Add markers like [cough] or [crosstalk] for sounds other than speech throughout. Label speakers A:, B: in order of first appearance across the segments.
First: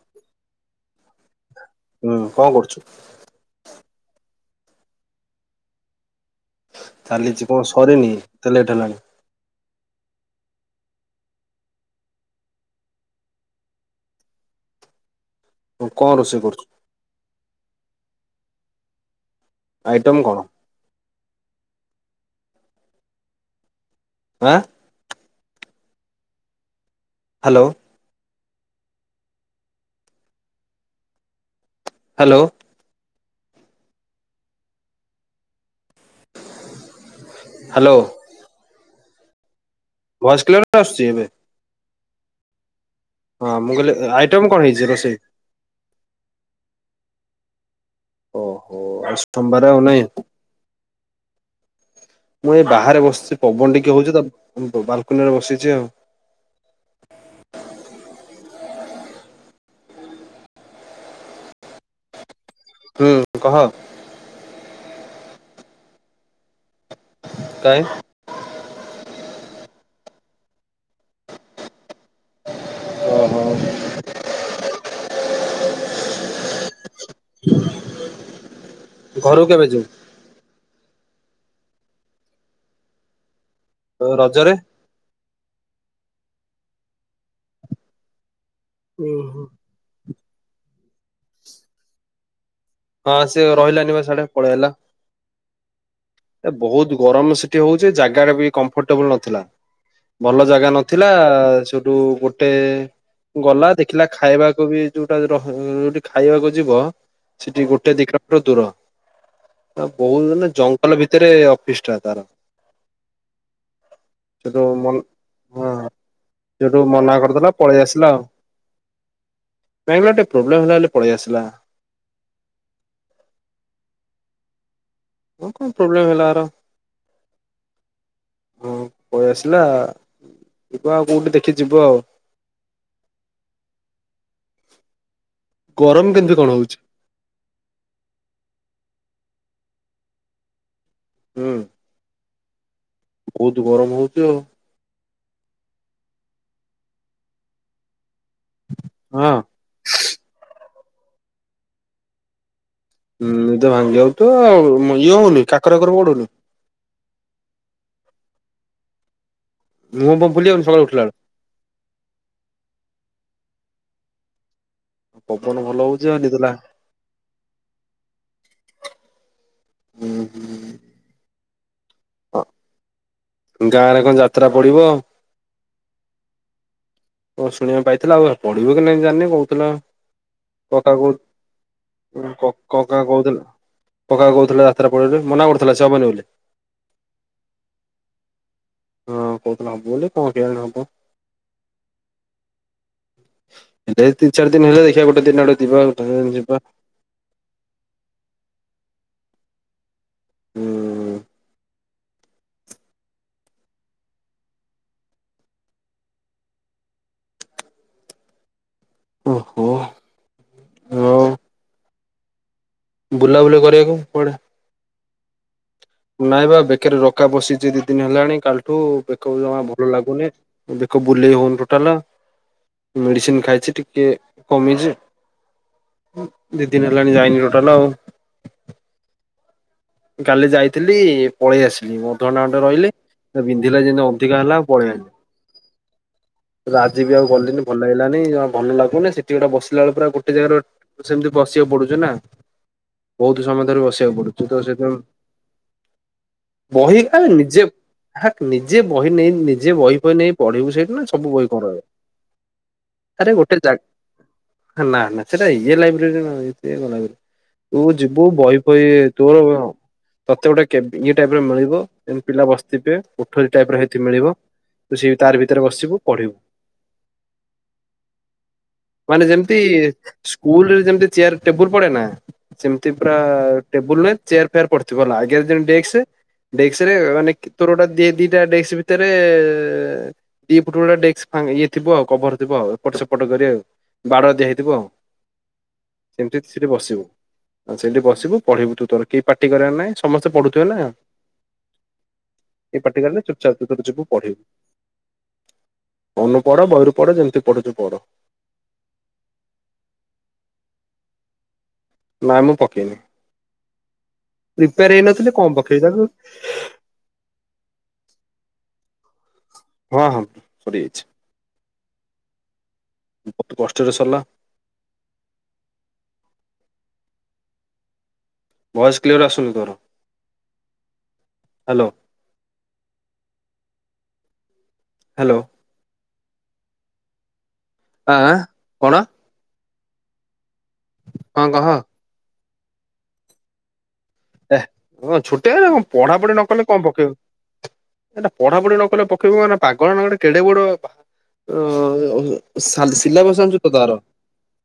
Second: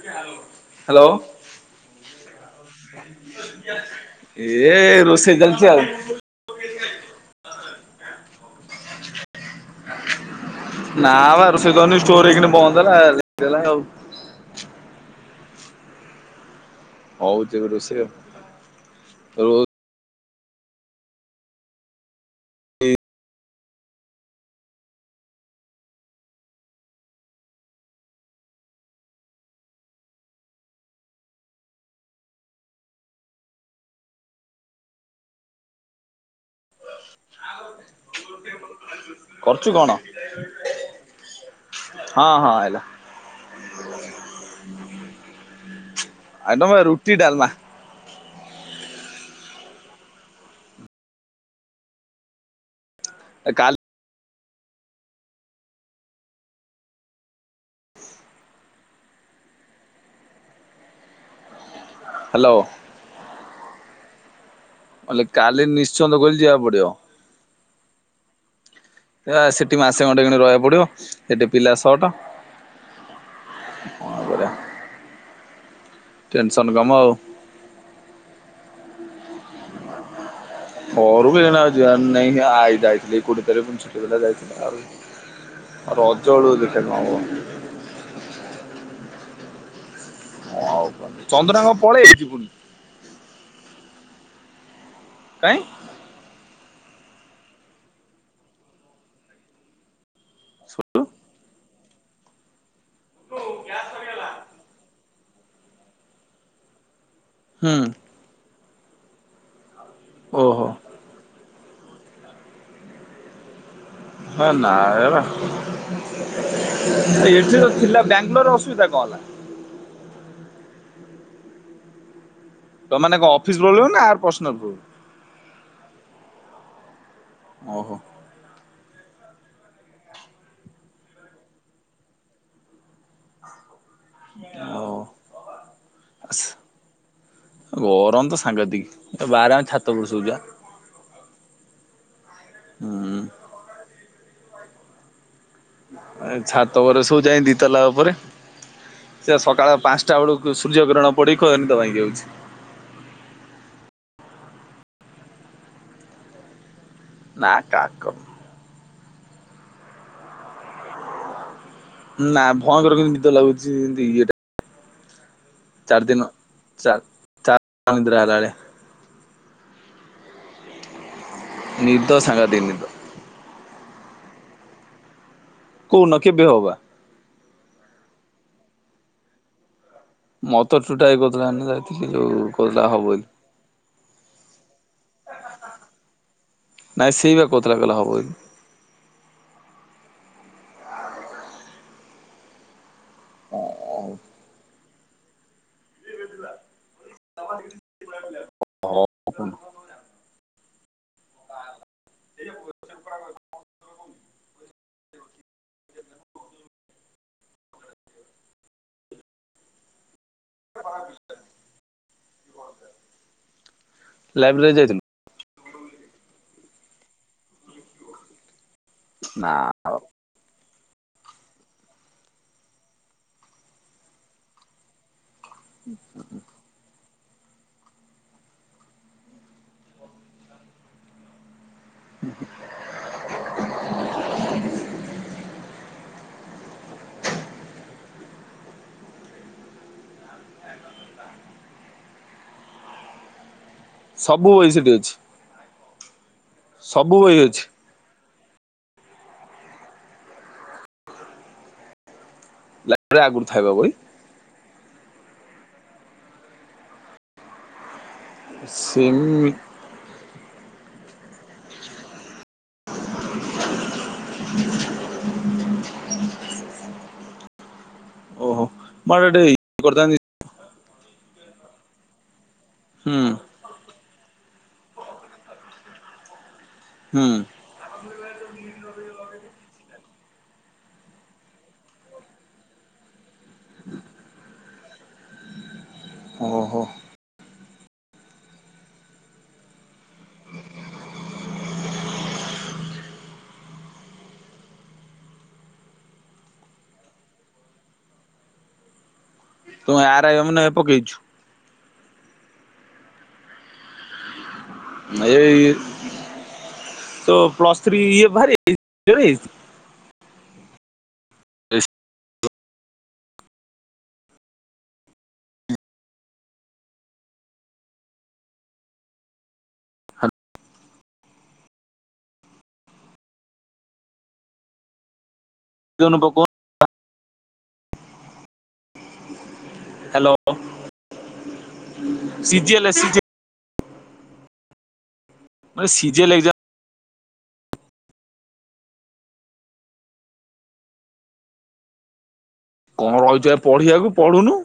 A: Hello.
B: ହୁଁ କଣ କରୁଛୁ?
A: ଏ ରୋଷେଇ ଚାଲିଛି ଆଉ।
B: ଚାଲିଛି କଣ ସରିନି ଏତେ ଲେଟ୍ ହେଲାଣି?
A: ନା ବା ରୋଷେଇି କରିନି। ଷ୍ଟୋର ଏଇକିନା ବନ୍ଦ ହେଲା ଲେଟ ହେଲା ଆଉ।
B: ହଁ କଣ ରୋଷେଇ କରୁଛୁ?
A: ହଉଛି ଏବେ ରୋଷେଇ ଆଉ ରୋ
B: ଆଇଟମ୍ କଣ? ଆଁ। ହ୍ୟାଲୋ। ହ୍ୟାଲୋ। ହ୍ୟାଲୋ।
A: କରୁଛୁ କଣ?
B: ଭଏସ୍ କ୍ଲିଅର ଆସୁଛି ଏବ଼େ?
A: ହଁ ହଁ ଆଇଲା।
B: ହଁ ମୁଁ କହିଲି ଆଇଟମ୍ କଣ ହେଇଛି ରୋଷେଇ?
A: ଆଟମ ଆ ରୁଟି ଡାଲମା
B: ଓହୋ ସ୍ତୋବାର ଆଉ ନାହିଁ। ମୁଁ ଏ ବାହାରେ ବସିଛି ପବନ
A: କାଲି
B: ଟିକେ ହଉଛି ତ ବାଲକୁନି ରେ ବସିଛି ଆଉ।
A: ହ୍ୟାଲୋ।
B: ହୁଁ କହ।
A: ନଲେ କାଲି ନିଶ୍ଚନ୍ଦ କହିଚି ଯିବାକୁ ପଡିବ।
B: କହିଁ?
A: ଅ ସେଠି ମାସେ ଖଣ୍ଡେ କିନା ରହିବାକୁ ପଡିବ ସେଠି ପିଲା ସଟ୍।
B: ଓହୋ।
A: କଣ କରିବା ଟେନସନ କାମ ଆଉ।
B: ଘରୁ କେବେ ଯିବୁ?
A: ଘରକୁ ଏଇନା ଯିବାର ନାଇ ଆଇ ଯାଥିଲଥିଲେ କତରେ
B: ରଜରେ?
A: ଯଥିଲା [unintelligible] ରଜ ବେଳକୁ ଦେଖିବା କଣ ହେବ।
B: ହୁଁ।
A: କ ଆଉ କ ଚନ୍ଦନ ହକ ପଳେଇବେ କି ପୁଣି?
B: ହଁ ସେ ରହିଲାନି ବା ସେଆଡେ ପଳେଇ ଆଇଲା।
A: କାଇଁ?
B: ଏ ବହୁତ ଗରମ ସେଠି ହଉଛି ଜାଗା ବି କମ୍ଫର୍ଟେବୁଲୁ ନଥିଲା। ଭଲ ଜାଗା ନଥିଲା ସେଠୁ ଗୋଟେ ଗଲା ଦେଖିଲା ଖାଇବାକୁ ବି ଯୁ ର ଯୁ ଖାଇବାକୁ ଯିବ ସେଠି
A: ହୁଁ
B: ଗୋଟେ ଦିିକିଲୋମିଟର ଦୂର। ତାକୁ କହୁଥିଲେ
A: ଓହୋ।
B: ଜଙ୍ଗଲ ଭିତରେ ଅଫିସ ଟା ତାର।
A: ହଁ
B: ସେଟୁ ମନ
A: ନାଇଁ ବା
B: ହଁ। ସେଠୁ ମନା କରିଦେଲା
A: ଏଠି ତ
B: ପଳେଇ
A: ଥିଲା
B: ଆସିଲା ଆଉ।
A: ବାଙ୍ଗାଲୋରରେ ଅସୁବିଧା କଣ ହେଲା?
B: ବାଙ୍ଗଲୋରେ ପ୍ରୋବ୍ଲେମ୍ ହେଲା ବୋଲି ପଳେଇ ଆସିଲା।
A: ତମେ ମାନେ କଣ ଅଫିସ ପଳେଇଲାଣି ନା ଆ ପର୍ସନାଲ୍।
B: ଓ କଣ ପ୍ରୋବ୍ଲେମ ହେଲା ଆର।
A: ଓହୋ।
B: ହଁ ପଳେଇସିଲା ଯିବାଳ ଆଉ କୋଉଠି ଦେଖିକି ଯିବ ଆଉ।
A: ହଉ।
B: ଗରମ କେମିତି କଣ ହଉଛି?
A: ଗରମ ତ ସାଙ୍ଗତିକି କି ବାରେ ଆମେ ଛାତ ଉପରେ ଶୋଉଛୁ ବା।
B: ହୁଁ।
A: ହୁଁ।
B: ବହୁତ ଗରମ ହଉଛି ଆଉ।
A: ଛାତ ଉପରେ ଶୋଉଛି ଦିତାଲା ଉପରେ
B: ହଁ
A: ସେ ସକାଳ ପାଞ୍ଚ ଟା ବେଳକୁ ସୂର୍ଯ୍ୟ କିରଣ ପଡ଼ିକି ନିଦ ଭାଙ୍ଗି ଯାଇଛି।
B: ହୁଁ ଏ ତ ଭାଙ୍ଗି ଯଉ ତ ଆଉ ଇଏ ହଉନି କାକର ଫାକର ପଢଡୁନି?
A: ନା କାକ
B: ମୁହଁ ଫୁଅ ଫୁଲିଯାଉ ନି ସକାଳୁ ଉଠିଲା ବେଳୁ।
A: ନା ଭୟଙ୍କର କେମତି ନିଦ ଲାଗୁଛି ଏମତି ଇଏଟା।
B: ପବନ ଭଲ
A: ଚାରି
B: ହଉଛି
A: ଦିନ
B: ଆଉ ନିଦ ଲା
A: ଚା ଚା ଅନିଦ୍ରା ହେଲା ଭଳିଆ। ନିଦ
B: ହଁ
A: ସାଙ୍ଘାତିକ ନିଦ।
B: ଗାଁରେ କଣ ଯାତ୍ରା ପଡିବ?
A: କଉନ କେବେ ହବ ବା?
B: ଓ ଶୁଣିବାକୁ ପାଇଥିଲା ଆଉ ପଢିବ କି ନାଇ ଜାଣିନି କହୁଥିଲା
A: ମତେ
B: କକା କହୁ
A: ଟୁଟାଏ କହୁଥିଲା ଯାଇଥିଲି ଯୋଉ କହୁଥିଲା ହବ
B: କକା
A: ବୋଲି।
B: କହୁଥି କକା କହୁଥିଲେ ଯାତ୍ରା ପଡିବ ବୋଲି ମନା କରୁଥିଲା ସେ ହେବନି ବୋଲି।
A: ନାଇଁ ସେଇ ବା କହୁଥିଲା କହିଲା ହେବ ବୋଲି।
B: ହଁ କହୁଥିଲା ହବ ବୋଲି। କଣ କେଜାଣି ହବ? ଦେ ତିନି ଚାରି ଦିନ ହେଲେ ଦେଖିଆ ଗୋଟେ ଦିନ ଆଡେ ଯିବା ଗୋଟେ ଦିନ ଯିବା।
A: [unintelligible] ହଁ।
B: ହୁଁ।
A: [unintelligible]
B: ଓହୋ। ଆଉ
A: [unintelligible]
B: ବୁଲାବୁଲି କରିବାକୁ କୁଆଡେ।
A: ଲାଇବ୍ରେରୀ ଯାଇଥିଲୁ।
B: ନାଇବା ବେକରେ ରକା ପସିଛି ଦି ଦିନ ହେଲାଣି କାଲିଠୁ ବେକକୁ
A: ନା
B: ଜମା ଭଲ ଲାଗୁନି। ବେକ ବୁଲେଇ ହଉନି ଟୋଟାଲ ମେଡିସିନ ଖାଇଛି ଟିକେ କମିଛି। ଦି ଦିନ ହେଲାଣି ଯାଇନି ଟୋଟାଲ ଆଉ। କାଲି ଯାଇଥିଲି ପଳେଇ ଆସି ଦି ଅଧଘଣ୍ଟା ଖଣ୍ଡେ ରହିଲି ବିନ୍ଧିଲା ଯେମିତି ଅଧିକା ହେଲା ପଳେଇ ଆଇଲି।
A: ହ [inaudible]
B: ଆଜି ବି ଆଉ ଗଲିନି ଭଲ ଲାଗିଲାନି ଭଲ ଲାଗୁନି ସେଠି ଗୋଟେ ବସିଲା ବେଳକୁ ପୁରା ଗୋଟେ ଜାଗାର ସେମିତି ବସିବାକୁ ପଡୁଛି ନା ବହୁତ ସମୟ ଧରି ବସିବାକୁ ପଡୁଛିୁ
A: ସବୁ
B: ତ
A: ବହି
B: ସେ
A: ସେଠି
B: ହୁଁ
A: ଅଛି
B: ବହି
A: ସବୁ
B: ଆରେ
A: ଅଛି।
B: ନିଜେ ହାକ୍ ନିଜେ ବହି ନେଇ ନିଜେ ବହି ଫଇ ନେଇ ପଢିବୁ ସେଇଠି ନା ସବୁ ବହି କଁ ରହିବ।
A: ଲାଇବ୍ରେରୀ
B: ଆରେ
A: ଆଗରୁ
B: ଗୋଟେ
A: ଥାଏ ବା
B: ଜା
A: ବହି
B: ନା ନା ସେଇଟା ଇଏ ଲାଇବ୍ରେରୀ ନା। [inaudible] ତୁ ଯିବୁ ବହି ଫଇ ତୋର
A: ସେମି
B: କଁ। ତତେ ଗୋଟେ କେ ଇଏ ଟାଇପ ର ମିଳିବ ଯେମିତି ପିଲା ବସିଥିବେ କୋଠରୀ ଟାଇପର ହେ ମିଳିବ ତୁ ସେ ତାରି ଭିତେରେ ବସିବୁ ପଢିବୁ।
A: ଓହୋ ମୋର
B: ମାନେ
A: ଗୋଟେ
B: ଯେମିତି।
A: ଇଏ କରିଥାନ୍ତି
B: ସ୍କୁଲରେ ଯେମତି ଚେୟାର ଟେବୁଲ ପଡେ ନା ସେମିତି ପୁରା
A: ହୁଁ
B: ଟେବୁଲ ହୁଏ ଚେୟାର ୟାର ପଡିଥିବ ହେଲା ଆଗରେ ଯେମିତି ଡେକ୍ସ ଡେକ୍ସରେ ମାନେ
A: ହୁଁ
B: ତୋର ଗୋଟା ଦି ଦିଟା ଡେକ୍ସ ଭିତରେ ଦି ପଟ ଗୁଡା ଡେକ୍ସ ଫା ଇଏ ଥିବ କଭର ଥିବ ଆଉ। ଏପଟ ସେପଟ କରି ଆଉ ବାଡ଼ ଦିଆ ହେଇଥିବ ଆଉ ସେମିତି ତୁ ସେଠି
A: ଓହୋ
B: ବସିବୁ। ସେଇଠି ବସିବୁ ପଢିବୁ ତୁ ତୋର କେହି ପାଟି କରିବାର ନାଇଁ ସମସ୍ତେ ପଢୁଥିବେ ନା। କେହି ପାଟିକଲେ ଚୁପ୍ ଚାପ୍ ତୁ ତୋର ଯିବୁ ପଢିବୁ। ମନୁକୁ ପଢ ବହିରୁ ପଢ ଯେମିତି ପଢୁଛୁ ପଢ।
A: ତୁ ଆରାଇ ଅମିନ ରେ ପକେଇଛୁ?
B: ନାଇଁ ମୁଁ ପକେଇନି ପ୍ରିପେୟାର ହେଇନଥିଲି କଣ
A: ଏଇ
B: ପକେଇବି ତାକୁ।
A: ତୋ ପ୍ଲସ ଥ୍ରୀ ଇଏ ଭାରି [inaudible]
B: ହଁ ହଁ ସରି ଯାଇଛି।
A: [inaudible]
B: ବହୁତ କଷ୍ଟରେ ସରିଲା। ଭଏସ୍ କ୍ଲିଅର ଆସୁନି ତୋର ହ୍ୟାଲୋ। ହ୍ୟାଲୋ।
A: ବିହନ
B: ଆଁ କଣ।
A: ହ୍ୟାଲୋ।
B: ହଁ କହ।
A: ସିଜିଏଲ୍ ଆସିଛି।
B: ହେ ଇଏ କଣ ଛୋଟିଆ କଥା ପଢା
A: ସିଜିଏଲ
B: ପଢି ନ
A: ଏକ୍ଜାମ
B: କଲେ କଣ ପକେଇବୁ। ଏଟା ପଢାପଢି ନ କଲେ ପକେଇ ବୁ ପାଗଳ ନା ଗୋଟେ କେଡେ ବଡ ସାଲ
A: କଣ
B: ସିଲାବସ
A: ରହିଛୁ
B: ଆଣିଛୁ ତ ତାର।
A: ପଢିବାକୁ ପଢୁନୁ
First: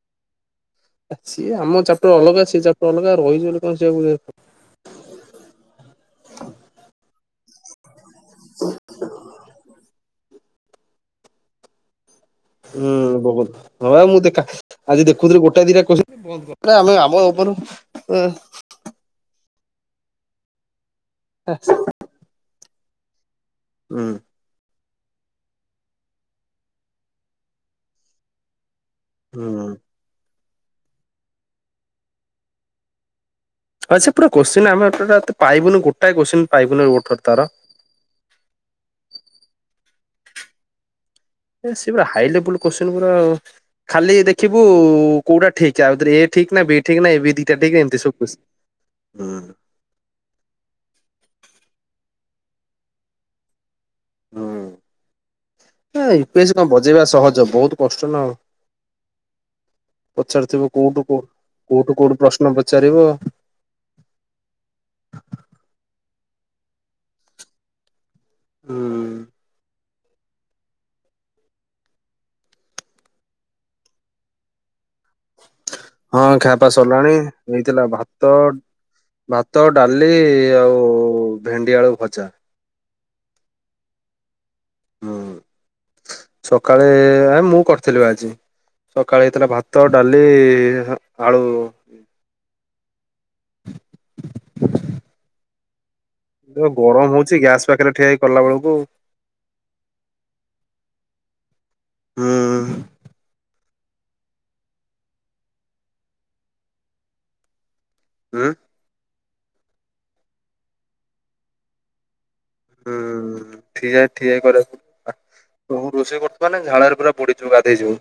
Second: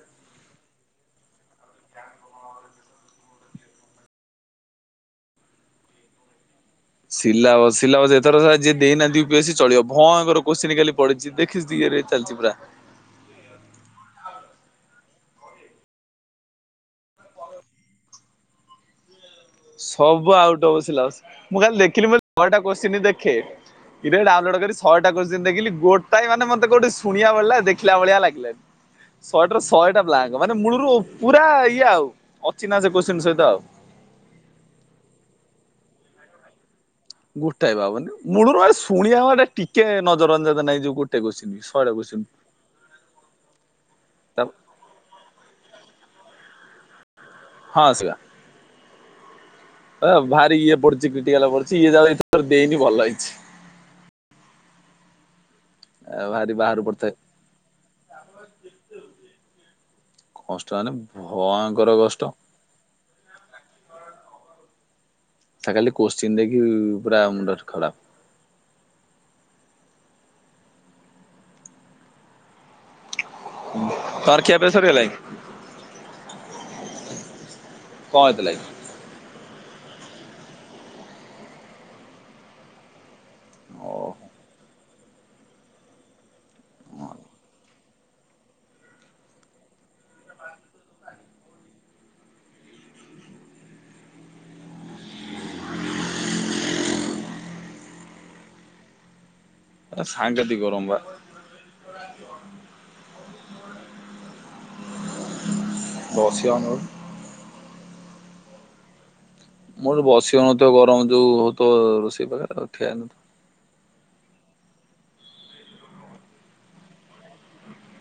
B: ସିଏ ଆମ ଚାପଟର ଅଲଗା ସେ ଚାପଟର ଅଲଗାଉ ରହିଛି ବୋଲି କଣ ସିଆକୁ [inaudible]
A: ସିଲାବସ ସିଲାବସ ଏଥର ସ ଯିଏ ଦେଇନାହାନ୍ତି ୟୁପିଏସି ଚଳିବ। ହଁ ଆଙ୍କର କ୍ଵସଚିନ କାଲି ପଡ଼ିଚି ଦେଖିଚି ଟିକେରେ ଚାଲିଚି ପୁରା।
B: ହୁଁ ବହୁତ ହଁ ମୁଁ ଦେଖା ଆଜି ଦେଖୁଥିଲି ଗୋଟା ଦିଟା କ୍ଵାସଚୀନ [unintelligible] ପକା ଆମେ ଆମ ଉପରୁ ଉ
A: ସବୁ ଆଉଟ ଅଫ୍ ସିଲାବସ ମୁଁ ଖାଲି ଦେଖିଲି ମୁଁ [unintelligible] ଛଅଟା କ୍ଵସଚିନ ଦେଖେ
B: ହୁଁ
A: ଇରେ ଡାଉନଲୋଡ କରି ସ ଛଅଟା କ୍ଵସଚିନ ଦେଖିଲି ଗୋଟାଏ ମାନେ ମତେ କୋଉଠି ଶୁଣିଆ ଵାଲା ଦେଖିଲା ଭଳିଆ ଲାଗିଲାନି। ଶହେଟା ରୁ
B: ହୁଁ
A: ଶହେଟା ବ୍ଲାଙ୍କ ମାନେ ମୂଳରୁ ପୁରା ଇଏ ଆଉ ଅଚିହ୍ନା ସେ କ୍ଵସଚିନ ସହିତ।
B: ଆ ସେ ପୁରା କୋଶ୍ଚିନ୍ ଆମେତ ପୁରା ପାଇବୁନୁ ଗୋଟାଏ କୋଶ୍ଚିନ୍ ପାଇବୁନୁ ଓରଠର।
A: ଗୋଟାଏ ବାବନେ ମୂଳରୁ ଆରେ ଶୁଣିଆ ମାନେ ଟିକେ ନଜର ଅନ୍ଦାଜ ନାହିଁଯେ ଗୋ
B: ଏ ସେ ପୁରା ହାଇ ଲେବୁଲ କୋସଚିନ ଗୁରା-ଆ-ଆ ଖାଲି ଦେଖିବୁ-ଉ-ଉ-ଉ କୋଉଟା ଠିକ୍ ଆ ଭିତରେ ଏ ଠିକ୍ ନା ବି ଠିକ୍ ନା ଏ ବି ଦି ଟା ଠିକ୍
A: ହଁ
B: ଏମିତି ସବୁ କୋସଚିନ।
A: ହ ଭାରି ଇଏ ପଡିଛି କ୍ରିଟିକାଲ ପଡ଼ିଚି ଇଏ ଯା ଏଥର ଦେଇନି ଭଲ ହେଇଚି।
B: ହୁଁ। ଏ-ଏ-ଏ ୟୁ ପି
A: ଭାରି
B: ଏସ୍ କଣ
A: ବାହାରୁ
B: ବଜେଇବା
A: ପଡିଥାଏ।
B: ସହଜ ବହୁତ କଷ୍ଟ ନା।
A: କଷ୍ଟ
B: ପଚାରୁଥିବୁ
A: ମାନେ
B: କୋଉଠୁ କୋ
A: ଭୟଙ୍କର
B: କୋଉଠୁ କୋଉଠୁ
A: କଷ୍ଟ
B: ପ୍ରଶ୍ନ ପଚାରିବ।
A: ହେଟା ଖାଲି କୋସଚିନ ଦେଖି-ଇ-ଇ-ଇ ପୁରା ମୁଣ୍ଡ ଖରାପ୍।
B: ହୁଁ।
A: ତୋର ଖିଆ ପିଆ ସରିଗଲାଇ?
B: ହଁ ଖିଆ ପିଆ ସରିଲାଣି ହେଇଥିଲା
A: କଣ
B: ଭାତ
A: ହେଇଥିଲା କି
B: ଭାତ, ଡାଲି ଆଉ-ଉ-ଉ-ଉ ଭେଣ୍ଡି ଆଳୁ ଭଜା।
A: ହଉ।
B: ସକାଳେ-ଏ-ଏ-ଏ ଆ ମୁଁ କରିଥିଲି ବା ଆଜି। ସକାଳେ ହେଇଥିଲା ଭାତ, ଡାଲି-ଇ-ଇ-ଇ ଆଳୁ। [inaudible] ପୁରା ଗରମ ହଉଛି ଗ୍ୟାସ ପାଖରେ ଠିଆ ହେଇ କଲା ବେଳକୁ
A: ସାଙ୍ଘାତିିକ ଗରମ ବା।
B: ହୁଁ।
A: [unintelligible]
B: ହୁଁ।
A: ମୋର ବସି ହଉନଥିବ ଗରମ ଯୋଉ-ଉ-ଉ ହୋଉଥିବ-ଅ-ଅ ରୋଷେଇ ଘରେ ଆଉ ଠିଆ
B: ହୁଁ ଠିଆ ଠିଆ କରି [unintelligible] ମୁଁ ରୋଷେଇ କରୁଥିବ ମାନେ ଝାଳରେ ପୁରା ବୁଡ଼ିଥିବୁ ଗାଧେଇ ଯିବ।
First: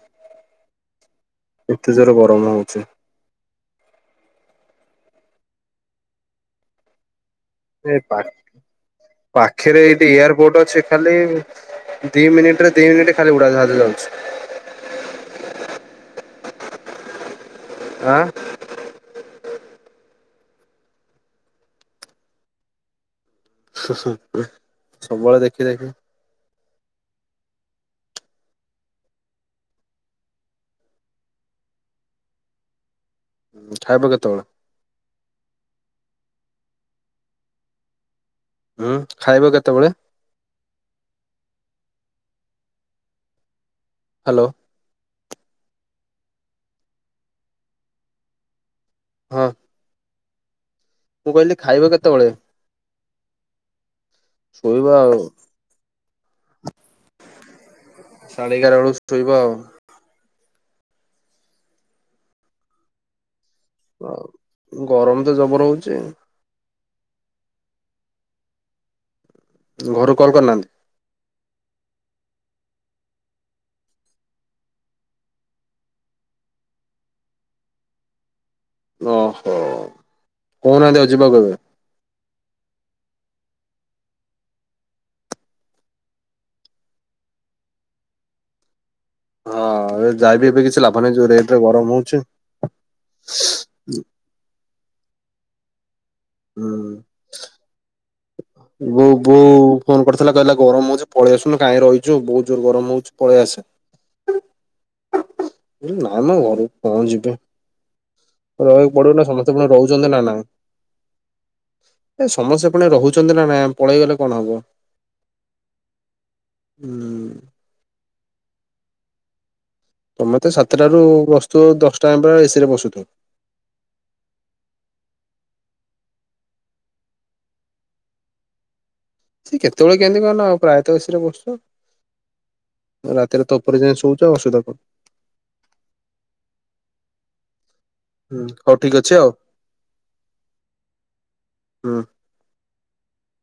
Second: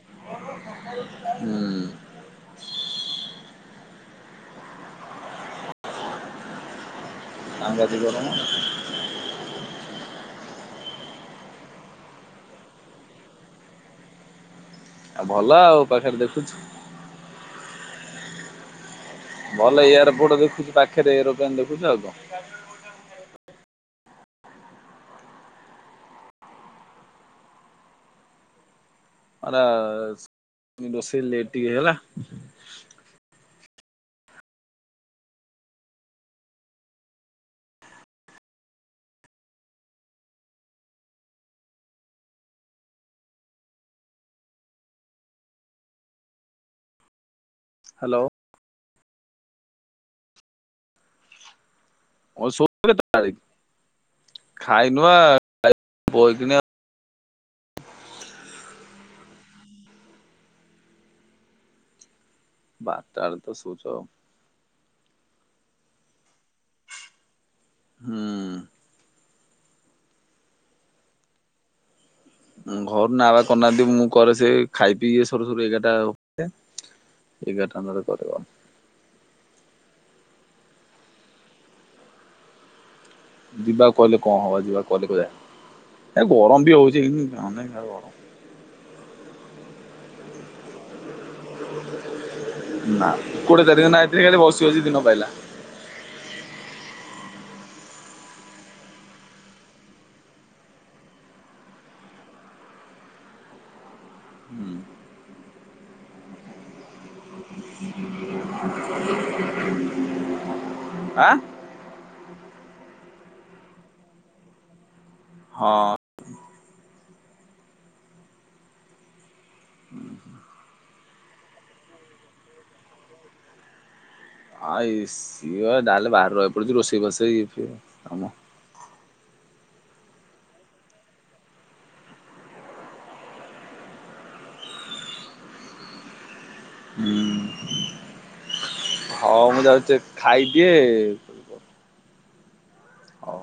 A: ହୁଁ।
B: ଏତେ ଜୋରେ ଗରମ ହଉଚି। ଏ
A: ସାଙ୍ଘାତିକ
B: ପା
A: ଗରମ।
B: ପାଖରେ ଏଇଠି ଏୟାରପୋର୍ଟ ଅଛି ଖାଲି-ଇ-ଇ-ଇ ଦି ମିନିଟ ରେ ଦି ମିନିଟ୍ ଖାଲି ଉଡାଜାହାଜ ଯାଉଚି।
A: ଆ ଭଲ ଆଉ ପାଖରେ ଦେଖୁଛୁ।
B: ଅ।
A: ଭଲ ଏୟାର ପୋର୍ଟ ଦେଖୁଚୁ ପାଖରେ ଏରୋପ୍ଲେନ୍ ଦେଖୁଚୁ ଆଉ କଣ।
B: ସବୁବେଳେ ଦେଖି ଦେଖି
A: ଆରେ-ଏ-ଏ-ଏ ରୋଷେଇ ଲେଟ୍ ଟିକେ ହେଇଗଲା।
B: ଖାଇବ କେତେ ବେଳେ? ଖାଇବ କେତେବେଳେ? ହ୍ୟାଲୋ।
A: ହ୍ୟାଲୋ।
B: ହଁ। ମୁଁ କହିଲି ଖାଇବ କେତେବେଳେ?
A: [unintelligible]
B: ଶୋଇବା
A: ଖାଇନୁ ବା
B: ଆଉ।
A: ବଇକିନି
B: ସାଢେ ଏଗାର ବେଳକୁ ଶୋଇବ ଆଉ।
A: ବାରଟାଳୁ ତ ଶୋଉଚୁ।
B: ତ ଗରମ ତ ଜବର ହଉଚି।
A: ହୁଁ ଉ।
B: ଘରୁ କଲ୍ କରିନାହାନ୍ତି?
A: ଘରୁ ନାବା କରିନାହାନ୍ତି, ମୁଁ କରେ ସେ ଖାଇ ପିଇ ସରୁ ସରୁ ଏଗାରଟା ହୁଏ। ଏଗାରଟା [unintelligible]
B: ଓହୋ, କହୁନାହାନ୍ତି ଆ ଯିବା କେବେ?
A: ଯିବାକୁ କହିଲେ କଣ ହବ, ଯିବାକୁ କହିଲେ [unintelligible] ଗରମ ବି ହଉଛି [unintelligible]
B: ହଁ ଏ ଯାଇବି ଏବେ କିଛି ଲାଭ ନାହିଁ ଯୋଉ ରେଟ ରେ ଗରମ ହଉଛି।
A: ନା କୋଟେ [unintelligible] ଖାଲି ବସି ବସି ଦିନ ପାଇଲା।
B: ହୁଁ। ବୋଉ ବୋଉ ଫୋନ କରିଥିଲା କହିଲା- ଗରମ ହଉଛି ପଳେଇ ଆସୁନୁ, କାହିଁ ରହିଛୁ? ବହୁତ ଜୋର ଗରମ ହଉଛି, ପଳେଇ ଆସେ।
A: ହୁଁ।
B: ନାଇଁ ମ ଘରକୁ କଣ ଯିବା। ରହିବାକୁ ପଡିବ ନା, ସମସ୍ତେ ପୁଣି ରହୁଛନ୍ତି ନା ନାଇଁ।
A: ଆଁ
B: ଏ ସମସ୍ତେ ପୁଣି ରହୁ ଛନ୍ତି ନା ନାଇଁ, ଆମେ ପଳେଇଗଲେ କଣ ହବ,
A: ହଁ।
B: ହୁଁ। ତମେ ତ ସାତଟାରୁ ବସୁଥିବ ଦଶଟା ଆଙ୍କେ ପୁରା ଏସି ରେ ବସୁଥ।
A: ଆଁ ଏ ସିଏ ଯାହେଲେ ବାହାରେ ରହିବାକୁ ପଡୁଛି, ରୋଷେଇ ବସେଇ ଇଏ ଫିଏ କାମ।
B: ସେ କେତେବେଳେ କେମତି କଣ ନା ଆ ପ୍ରାୟତଃ ଏ ସି ରେ ବସୁ। ରାତିରେ ତ ଉପରେ ଯାଇଁ ଶଉଚୁ ଆଉ ଅସୁବିଧା କଣ?
A: ହୁଁ
B: ହୁଁ, ହଉ ଠିକ୍ ଅଛି ଆଉ।
A: ହଉ ମୁଁ ଯାଉଛି ଖାଇଦିଏ।
B: ହୁଁ।
A: ହଉ।